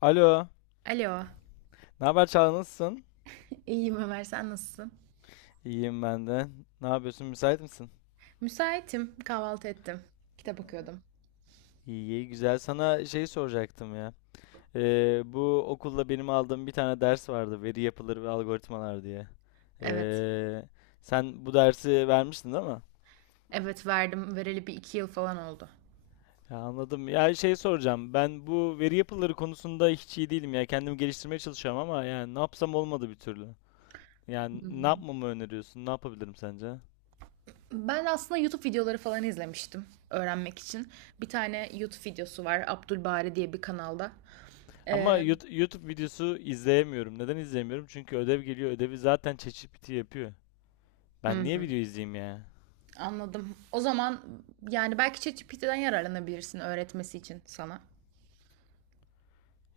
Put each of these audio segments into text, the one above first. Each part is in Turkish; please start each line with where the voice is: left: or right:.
left: Alo.
right: Alo.
left: Ne haber Çağla nasılsın?
right: İyiyim Ömer, sen nasılsın?
left: İyiyim ben de. Ne yapıyorsun? Müsait misin?
right: Müsaitim, kahvaltı ettim. Kitap okuyordum.
left: İyi, iyi, güzel. Sana şey soracaktım ya. Bu okulda benim aldığım bir tane ders vardı. Veri yapıları ve algoritmalar diye.
right: Evet.
left: Ee, Sen bu dersi vermiştin, değil mi?
right: Evet verdim. Vereli bir iki yıl falan oldu.
left: Ya anladım. Ya şey soracağım. Ben bu veri yapıları konusunda hiç iyi değilim ya. Kendimi geliştirmeye çalışıyorum ama yani ne yapsam olmadı bir türlü. Yani ne yapmamı öneriyorsun? Ne yapabilirim sence?
right: Ben aslında YouTube videoları falan izlemiştim öğrenmek için. Bir tane YouTube videosu var Abdülbari diye bir kanalda. Ee,
left: Ama YouTube videosu izleyemiyorum. Neden izleyemiyorum? Çünkü ödev geliyor. Ödevi zaten ChatGPT yapıyor. Ben niye video izleyeyim ya?
right: Anladım. O zaman yani belki ChatGPT'den yararlanabilirsin öğretmesi için sana.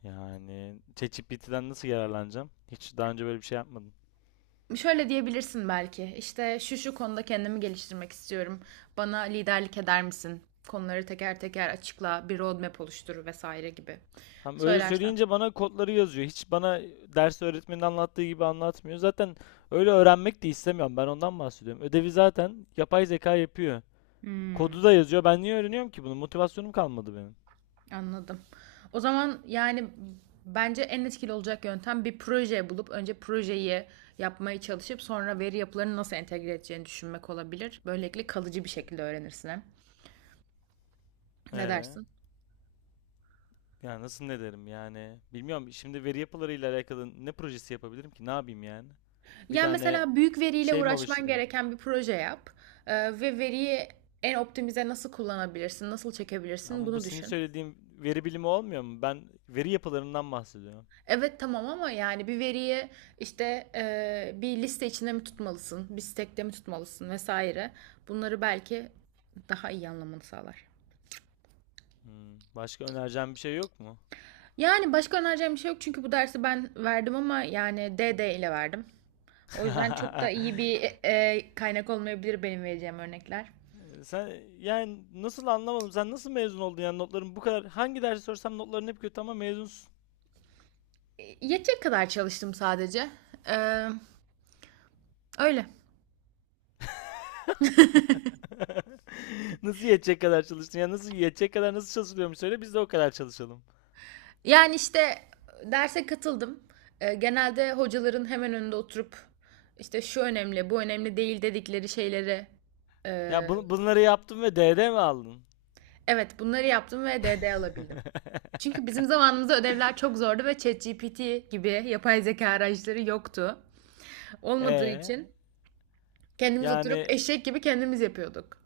left: Yani ChatGPT'den nasıl yararlanacağım? Hiç daha önce böyle bir şey yapmadım.
right: Şöyle diyebilirsin belki. İşte şu şu konuda kendimi geliştirmek istiyorum. Bana liderlik eder misin? Konuları teker teker açıkla, bir roadmap oluştur vesaire gibi.
left: Hem öyle
right: Söylersen.
left: söyleyince bana kodları yazıyor. Hiç bana ders öğretmenin anlattığı gibi anlatmıyor. Zaten öyle öğrenmek de istemiyorum. Ben ondan bahsediyorum. Ödevi zaten yapay zeka yapıyor.
right: Hmm,
left: Kodu da yazıyor. Ben niye öğreniyorum ki bunu? Motivasyonum kalmadı benim.
right: anladım. O zaman yani bence en etkili olacak yöntem bir proje bulup önce projeyi yapmaya çalışıp sonra veri yapılarını nasıl entegre edeceğini düşünmek olabilir. Böylelikle kalıcı bir şekilde öğrenirsin hem. Ne
left: Ee?
right: dersin?
left: Ya nasıl ne derim yani? Bilmiyorum şimdi veri yapılarıyla alakalı ne projesi yapabilirim ki? Ne yapayım yani? Bir
right: Yani
left: tane
right: mesela büyük veriyle
left: şey mi
right: uğraşman
left: oluşturayım?
right: gereken bir proje yap. Ee, Ve veriyi en optimize nasıl kullanabilirsin, nasıl
left: Ya,
right: çekebilirsin
left: ama bu
right: bunu
left: senin
right: düşün.
left: söylediğim veri bilimi olmuyor mu? Ben veri yapılarından bahsediyorum.
right: Evet tamam ama yani bir veriyi işte bir liste içinde mi tutmalısın, bir stack'te mi tutmalısın vesaire. Bunları belki daha iyi anlamanı sağlar.
left: Başka önereceğim bir şey yok mu?
right: Yani başka önereceğim bir şey yok çünkü bu dersi ben verdim ama yani D D ile verdim. O yüzden çok da iyi bir kaynak olmayabilir benim vereceğim örnekler.
left: Sen, yani nasıl anlamadım? Sen nasıl mezun oldun yani notların bu kadar, hangi dersi sorsam notların hep kötü ama mezunsun.
right: Yetecek kadar çalıştım sadece. Ee, Öyle.
left: Nasıl yetecek kadar çalıştın? Ya nasıl yetecek kadar, nasıl çalışılıyormuş söyle, biz de o kadar çalışalım.
right: Yani işte derse katıldım. Genelde hocaların hemen önünde oturup işte şu önemli, bu önemli değil dedikleri şeyleri e,
left: Ya bunları yaptın ve DD mi aldın?
right: evet bunları yaptım ve DD alabildim. Çünkü bizim zamanımızda ödevler çok zordu ve ChatGPT gibi yapay zeka araçları yoktu. Olmadığı
left: Ee,
right: için kendimiz oturup
left: Yani
right: eşek gibi kendimiz yapıyorduk.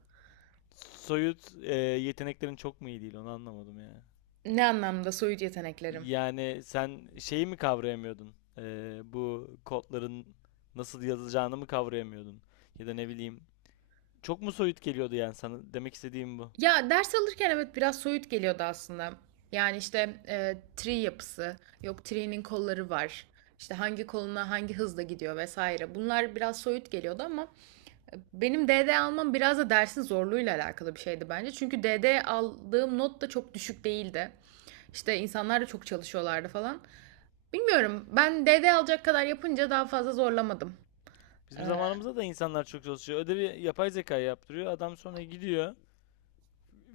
left: soyut yeteneklerin çok mu iyi değil, onu anlamadım ya.
right: Ne anlamda soyut yeteneklerim?
left: Yani sen şeyi mi kavrayamıyordun? Bu kodların nasıl yazılacağını mı kavrayamıyordun? Ya da ne bileyim. Çok mu soyut geliyordu yani sana? Demek istediğim bu.
right: Ya ders alırken evet biraz soyut geliyordu aslında. Yani işte tri yapısı, yok tree'nin kolları var. İşte hangi koluna hangi hızla gidiyor vesaire. Bunlar biraz soyut geliyordu ama benim DD almam biraz da dersin zorluğuyla alakalı bir şeydi bence. Çünkü DD aldığım not da çok düşük değildi. İşte insanlar da çok çalışıyorlardı falan. Bilmiyorum. Ben DD alacak kadar yapınca daha fazla zorlamadım. Ee,
left: Bizim zamanımızda da insanlar çok çalışıyor. Ödevi yapay zeka yaptırıyor. Adam sonra gidiyor.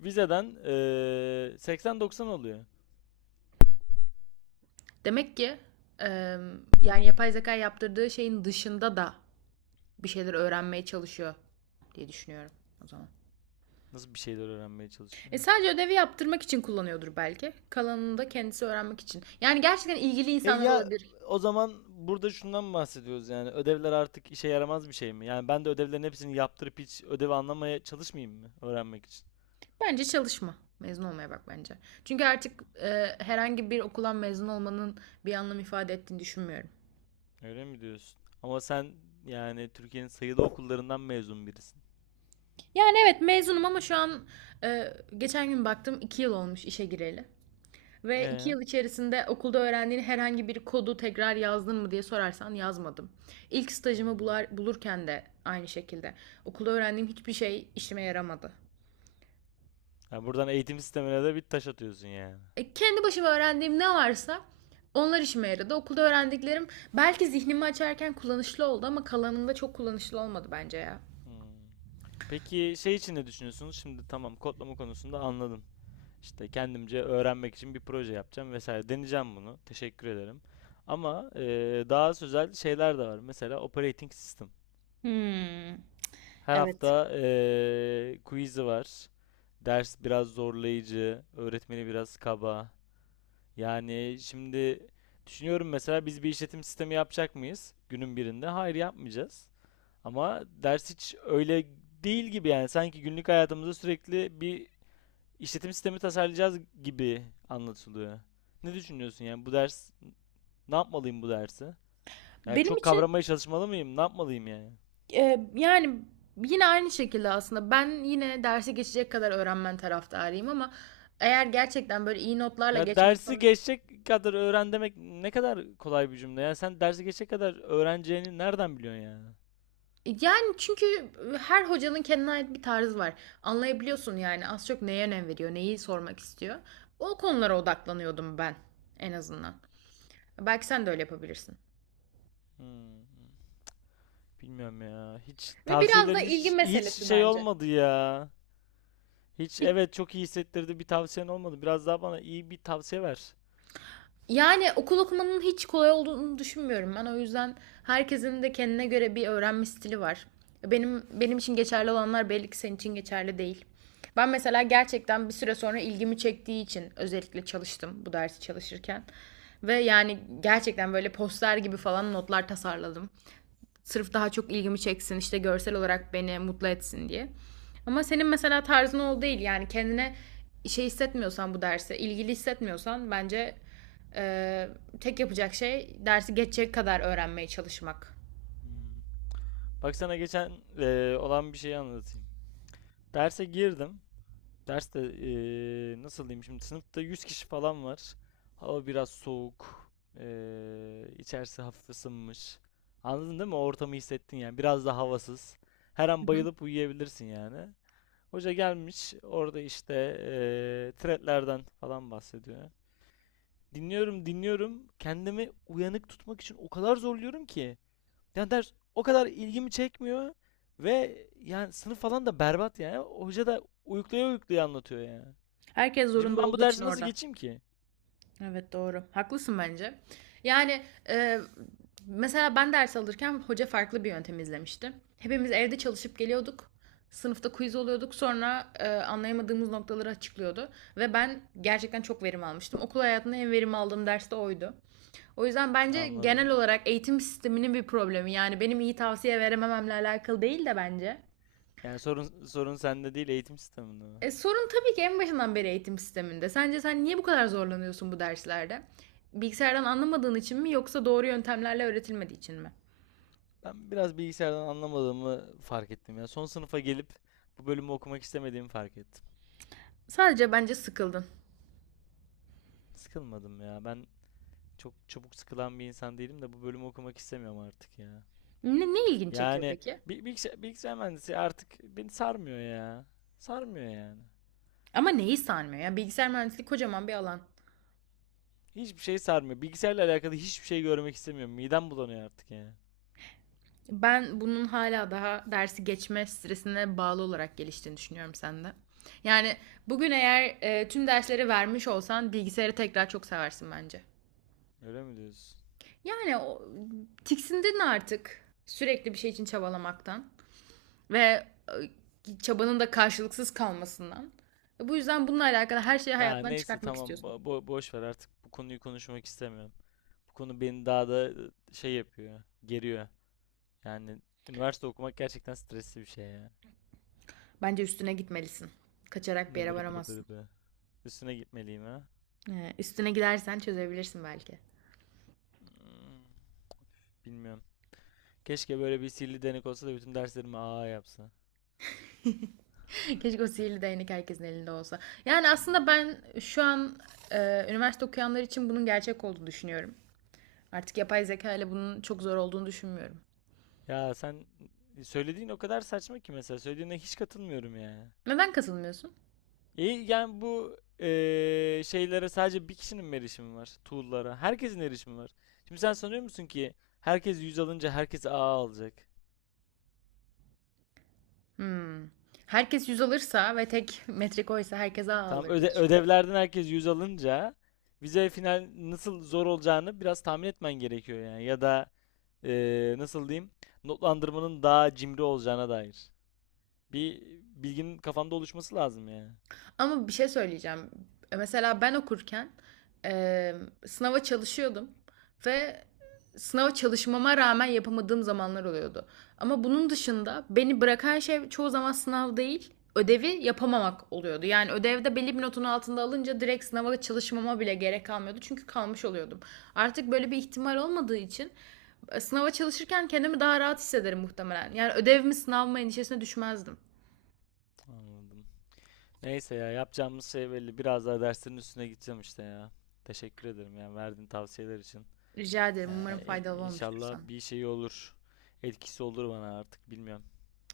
left: Vizeden 80-90 oluyor.
right: Demek ki e, yani yapay zeka yaptırdığı şeyin dışında da bir şeyler öğrenmeye çalışıyor diye düşünüyorum o zaman.
left: Nasıl bir şeyler öğrenmeye
right: E
left: çalışıyor?
right: sadece ödevi yaptırmak için kullanıyordur belki. Kalanını da kendisi öğrenmek için. Yani gerçekten ilgili
left: E
right: insanlar
left: ya
right: olabilir.
left: o zaman burada şundan bahsediyoruz yani: ödevler artık işe yaramaz bir şey mi? Yani ben de ödevlerin hepsini yaptırıp hiç ödevi anlamaya çalışmayayım mı öğrenmek için?
right: Bence çalışma. Mezun olmaya bak bence. Çünkü artık herhangi bir okuldan mezun olmanın bir anlam ifade ettiğini düşünmüyorum.
left: Öyle mi diyorsun? Ama sen yani Türkiye'nin sayılı okullarından mezun birisin.
right: Yani evet mezunum ama şu an geçen gün baktım 2 yıl olmuş işe gireli. Ve iki
left: Ee?
right: yıl içerisinde okulda öğrendiğin herhangi bir kodu tekrar yazdın mı diye sorarsan yazmadım. İlk stajımı
left: Hmm.
right: bulurken de aynı şekilde. Okulda öğrendiğim hiçbir şey işime yaramadı.
left: Yani buradan eğitim sistemine de bir taş atıyorsun yani.
right: Kendi başıma öğrendiğim ne varsa onlar işime yaradı. Okulda öğrendiklerim belki zihnimi açarken kullanışlı oldu ama kalanında çok kullanışlı olmadı bence ya.
left: Hmm. Peki şey için ne düşünüyorsunuz? Şimdi tamam, kodlama konusunda anladım. İşte kendimce öğrenmek için bir proje yapacağım vesaire. Deneyeceğim bunu. Teşekkür ederim. Ama daha özel şeyler de var. Mesela operating system.
right: Hmm,
left: Her
right: evet.
left: hafta quiz'i var. Ders biraz zorlayıcı, öğretmeni biraz kaba. Yani şimdi düşünüyorum, mesela biz bir işletim sistemi yapacak mıyız günün birinde? Hayır, yapmayacağız. Ama ders hiç öyle değil gibi, yani sanki günlük hayatımızda sürekli bir işletim sistemi tasarlayacağız gibi anlatılıyor. Ne düşünüyorsun yani bu ders, ne yapmalıyım bu dersi? Yani
right: Benim
left: çok
right: için
left: kavramaya çalışmalı mıyım? Ne yapmalıyım yani?
right: Yani yine aynı şekilde aslında ben yine derse geçecek kadar öğrenmen taraftarıyım ama eğer gerçekten böyle iyi notlarla
left: Ya
right: geçmek
left: dersi
right: falan,
left: geçecek kadar öğren demek ne kadar kolay bir cümle. Yani sen dersi geçecek kadar öğreneceğini nereden biliyorsun yani?
right: yani çünkü her hocanın kendine ait bir tarzı var. Anlayabiliyorsun yani az çok neye önem veriyor, neyi sormak istiyor. O konulara odaklanıyordum ben en azından. Belki sen de öyle yapabilirsin.
left: Hmm, Bilmiyorum ya. Hiç
right: Ve biraz da
left: tavsiyelerin
right: ilgi
left: hiç
right: meselesi
left: şey
right: bence.
left: olmadı ya. Hiç, evet, çok iyi hissettirdi bir tavsiyen olmadı. Biraz daha bana iyi bir tavsiye ver.
right: Yani okul okumanın hiç kolay olduğunu düşünmüyorum ben. O yüzden herkesin de kendine göre bir öğrenme stili var. Benim için geçerli olanlar belli ki senin için geçerli değil. Ben mesela gerçekten bir süre sonra ilgimi çektiği için özellikle çalıştım bu dersi çalışırken. Ve yani gerçekten böyle poster gibi falan notlar tasarladım. Sırf daha çok ilgimi çeksin işte görsel olarak beni mutlu etsin diye. Ama senin mesela tarzın o değil yani kendine şey hissetmiyorsan bu derse ilgili hissetmiyorsan bence e, tek yapacak şey dersi geçecek kadar öğrenmeye çalışmak.
left: Hmm. Bak sana geçen olan bir şeyi anlatayım. Derse girdim. Derste nasıl diyeyim, şimdi sınıfta 100 kişi falan var. Hava biraz soğuk. İçerisi hafif ısınmış. Anladın değil mi? O ortamı hissettin yani. Biraz da havasız. Her
right: Hı
left: an
right: hı.
left: bayılıp uyuyabilirsin yani. Hoca gelmiş orada işte threadlerden falan bahsediyor. Dinliyorum, dinliyorum. Kendimi uyanık tutmak için o kadar zorluyorum ki. Yani ders o kadar ilgimi çekmiyor. Ve yani sınıf falan da berbat yani. Hoca da uyuklaya uyuklaya anlatıyor yani.
right: Herkes
left: Şimdi
right: zorunda
left: ben bu
right: olduğu için
left: dersi nasıl
right: orada.
left: geçeyim ki?
right: Evet doğru. Haklısın bence. Yani e, mesela ben ders alırken hoca farklı bir yöntem izlemişti. Hepimiz evde çalışıp geliyorduk. Sınıfta quiz oluyorduk. Sonra anlayamadığımız noktaları açıklıyordu. Ve ben gerçekten çok verim almıştım. Okul hayatında en verim aldığım ders de oydu. O yüzden bence genel
left: Anladım.
right: olarak eğitim sisteminin bir problemi. Yani benim iyi tavsiye veremememle alakalı değil de bence.
left: Yani sorun sende değil, eğitim sisteminde mi?
right: Sorun tabii ki en başından beri eğitim sisteminde. Sence sen niye bu kadar zorlanıyorsun bu derslerde? Bilgisayardan anlamadığın için mi yoksa doğru yöntemlerle öğretilmediği için mi?
left: Ben biraz bilgisayardan anlamadığımı fark ettim ya. Son sınıfa gelip bu bölümü okumak istemediğimi fark ettim.
right: Sadece bence sıkıldın.
left: Sıkılmadım ya. Ben çok çabuk sıkılan bir insan değilim de bu bölümü okumak istemiyorum artık ya.
right: Ne, ne ilgini çekiyor
left: Yani
right: peki?
left: bilgisayar mühendisi artık beni sarmıyor ya. Sarmıyor yani.
right: Ama neyi sarmıyor ya? Bilgisayar mühendisliği kocaman bir alan.
left: Hiçbir şey sarmıyor. Bilgisayarla alakalı hiçbir şey görmek istemiyorum. Midem bulanıyor artık yani.
right: Ben bunun hala daha dersi geçme stresine bağlı olarak geliştiğini düşünüyorum sende. Yani bugün eğer tüm dersleri vermiş olsan bilgisayarı tekrar çok seversin bence.
left: Öyle mi diyorsun?
right: Yani o, tiksindin artık sürekli bir şey için çabalamaktan. Ve çabanın da karşılıksız kalmasından. Bu yüzden bununla alakalı her şeyi
left: Ya
right: hayatından
left: neyse
right: çıkartmak
left: tamam,
right: istiyorsun.
left: boş ver, artık bu konuyu konuşmak istemiyorum. Bu konu beni daha da şey yapıyor, geriyor. Yani üniversite okumak gerçekten stresli bir şey ya.
right: Bence üstüne gitmelisin. Kaçarak bir yere
left: Nıbırı bırı
right: varamazsın.
left: bırı bırı. Üstüne gitmeliyim ha.
right: Üstüne gidersen çözebilirsin belki.
left: Hmm, Bilmiyorum. Keşke böyle bir sihirli denek olsa da bütün derslerimi A yapsa.
right: Keşke o sihirli değnek herkesin elinde olsa. Yani aslında
left: Hmm.
right: ben şu an üniversite okuyanlar için bunun gerçek olduğunu düşünüyorum. Artık yapay zeka ile bunun çok zor olduğunu düşünmüyorum.
left: Ya sen söylediğin o kadar saçma ki, mesela söylediğine hiç katılmıyorum ya.
right: Neden katılmıyorsun?
left: İyi, yani bu şeylere sadece bir kişinin mi erişimi var? Tool'lara. Herkesin erişimi var. Şimdi sen sanıyor musun ki herkes 100 alınca herkes A alacak?
right: Hmm. Herkes yüz alırsa ve tek metrik oysa herkes A
left: Tamam,
right: alır diye düşünüyorum.
left: ödevlerden herkes 100 alınca vize final nasıl zor olacağını biraz tahmin etmen gerekiyor yani. Ya da nasıl diyeyim, notlandırmanın daha cimri olacağına dair bir bilginin kafanda oluşması lazım yani.
right: Ama bir şey söyleyeceğim. Mesela ben okurken e, sınava çalışıyordum ve sınava çalışmama rağmen yapamadığım zamanlar oluyordu. Ama bunun dışında beni bırakan şey çoğu zaman sınav değil, ödevi yapamamak oluyordu. Yani ödevde belli bir notun altında alınca direkt sınava çalışmama bile gerek kalmıyordu. Çünkü kalmış oluyordum. Artık böyle bir ihtimal olmadığı için sınava çalışırken kendimi daha rahat hissederim muhtemelen. Yani ödev mi sınav mı endişesine düşmezdim.
left: Anladım. Neyse, ya yapacağımız şey belli. Biraz daha derslerin üstüne gideceğim işte ya. Teşekkür ederim yani verdiğin tavsiyeler için.
right: Rica ederim. Umarım
left: Yani
right: faydalı olmuştur
left: inşallah
right: sana.
left: bir şey olur. Etkisi olur bana, artık bilmiyorum.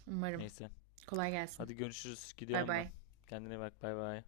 right: Umarım.
left: Neyse.
right: Kolay gelsin.
left: Hadi görüşürüz.
right: Bay
left: Gidiyorum ben.
right: bay.
left: Kendine bak. Bay bay.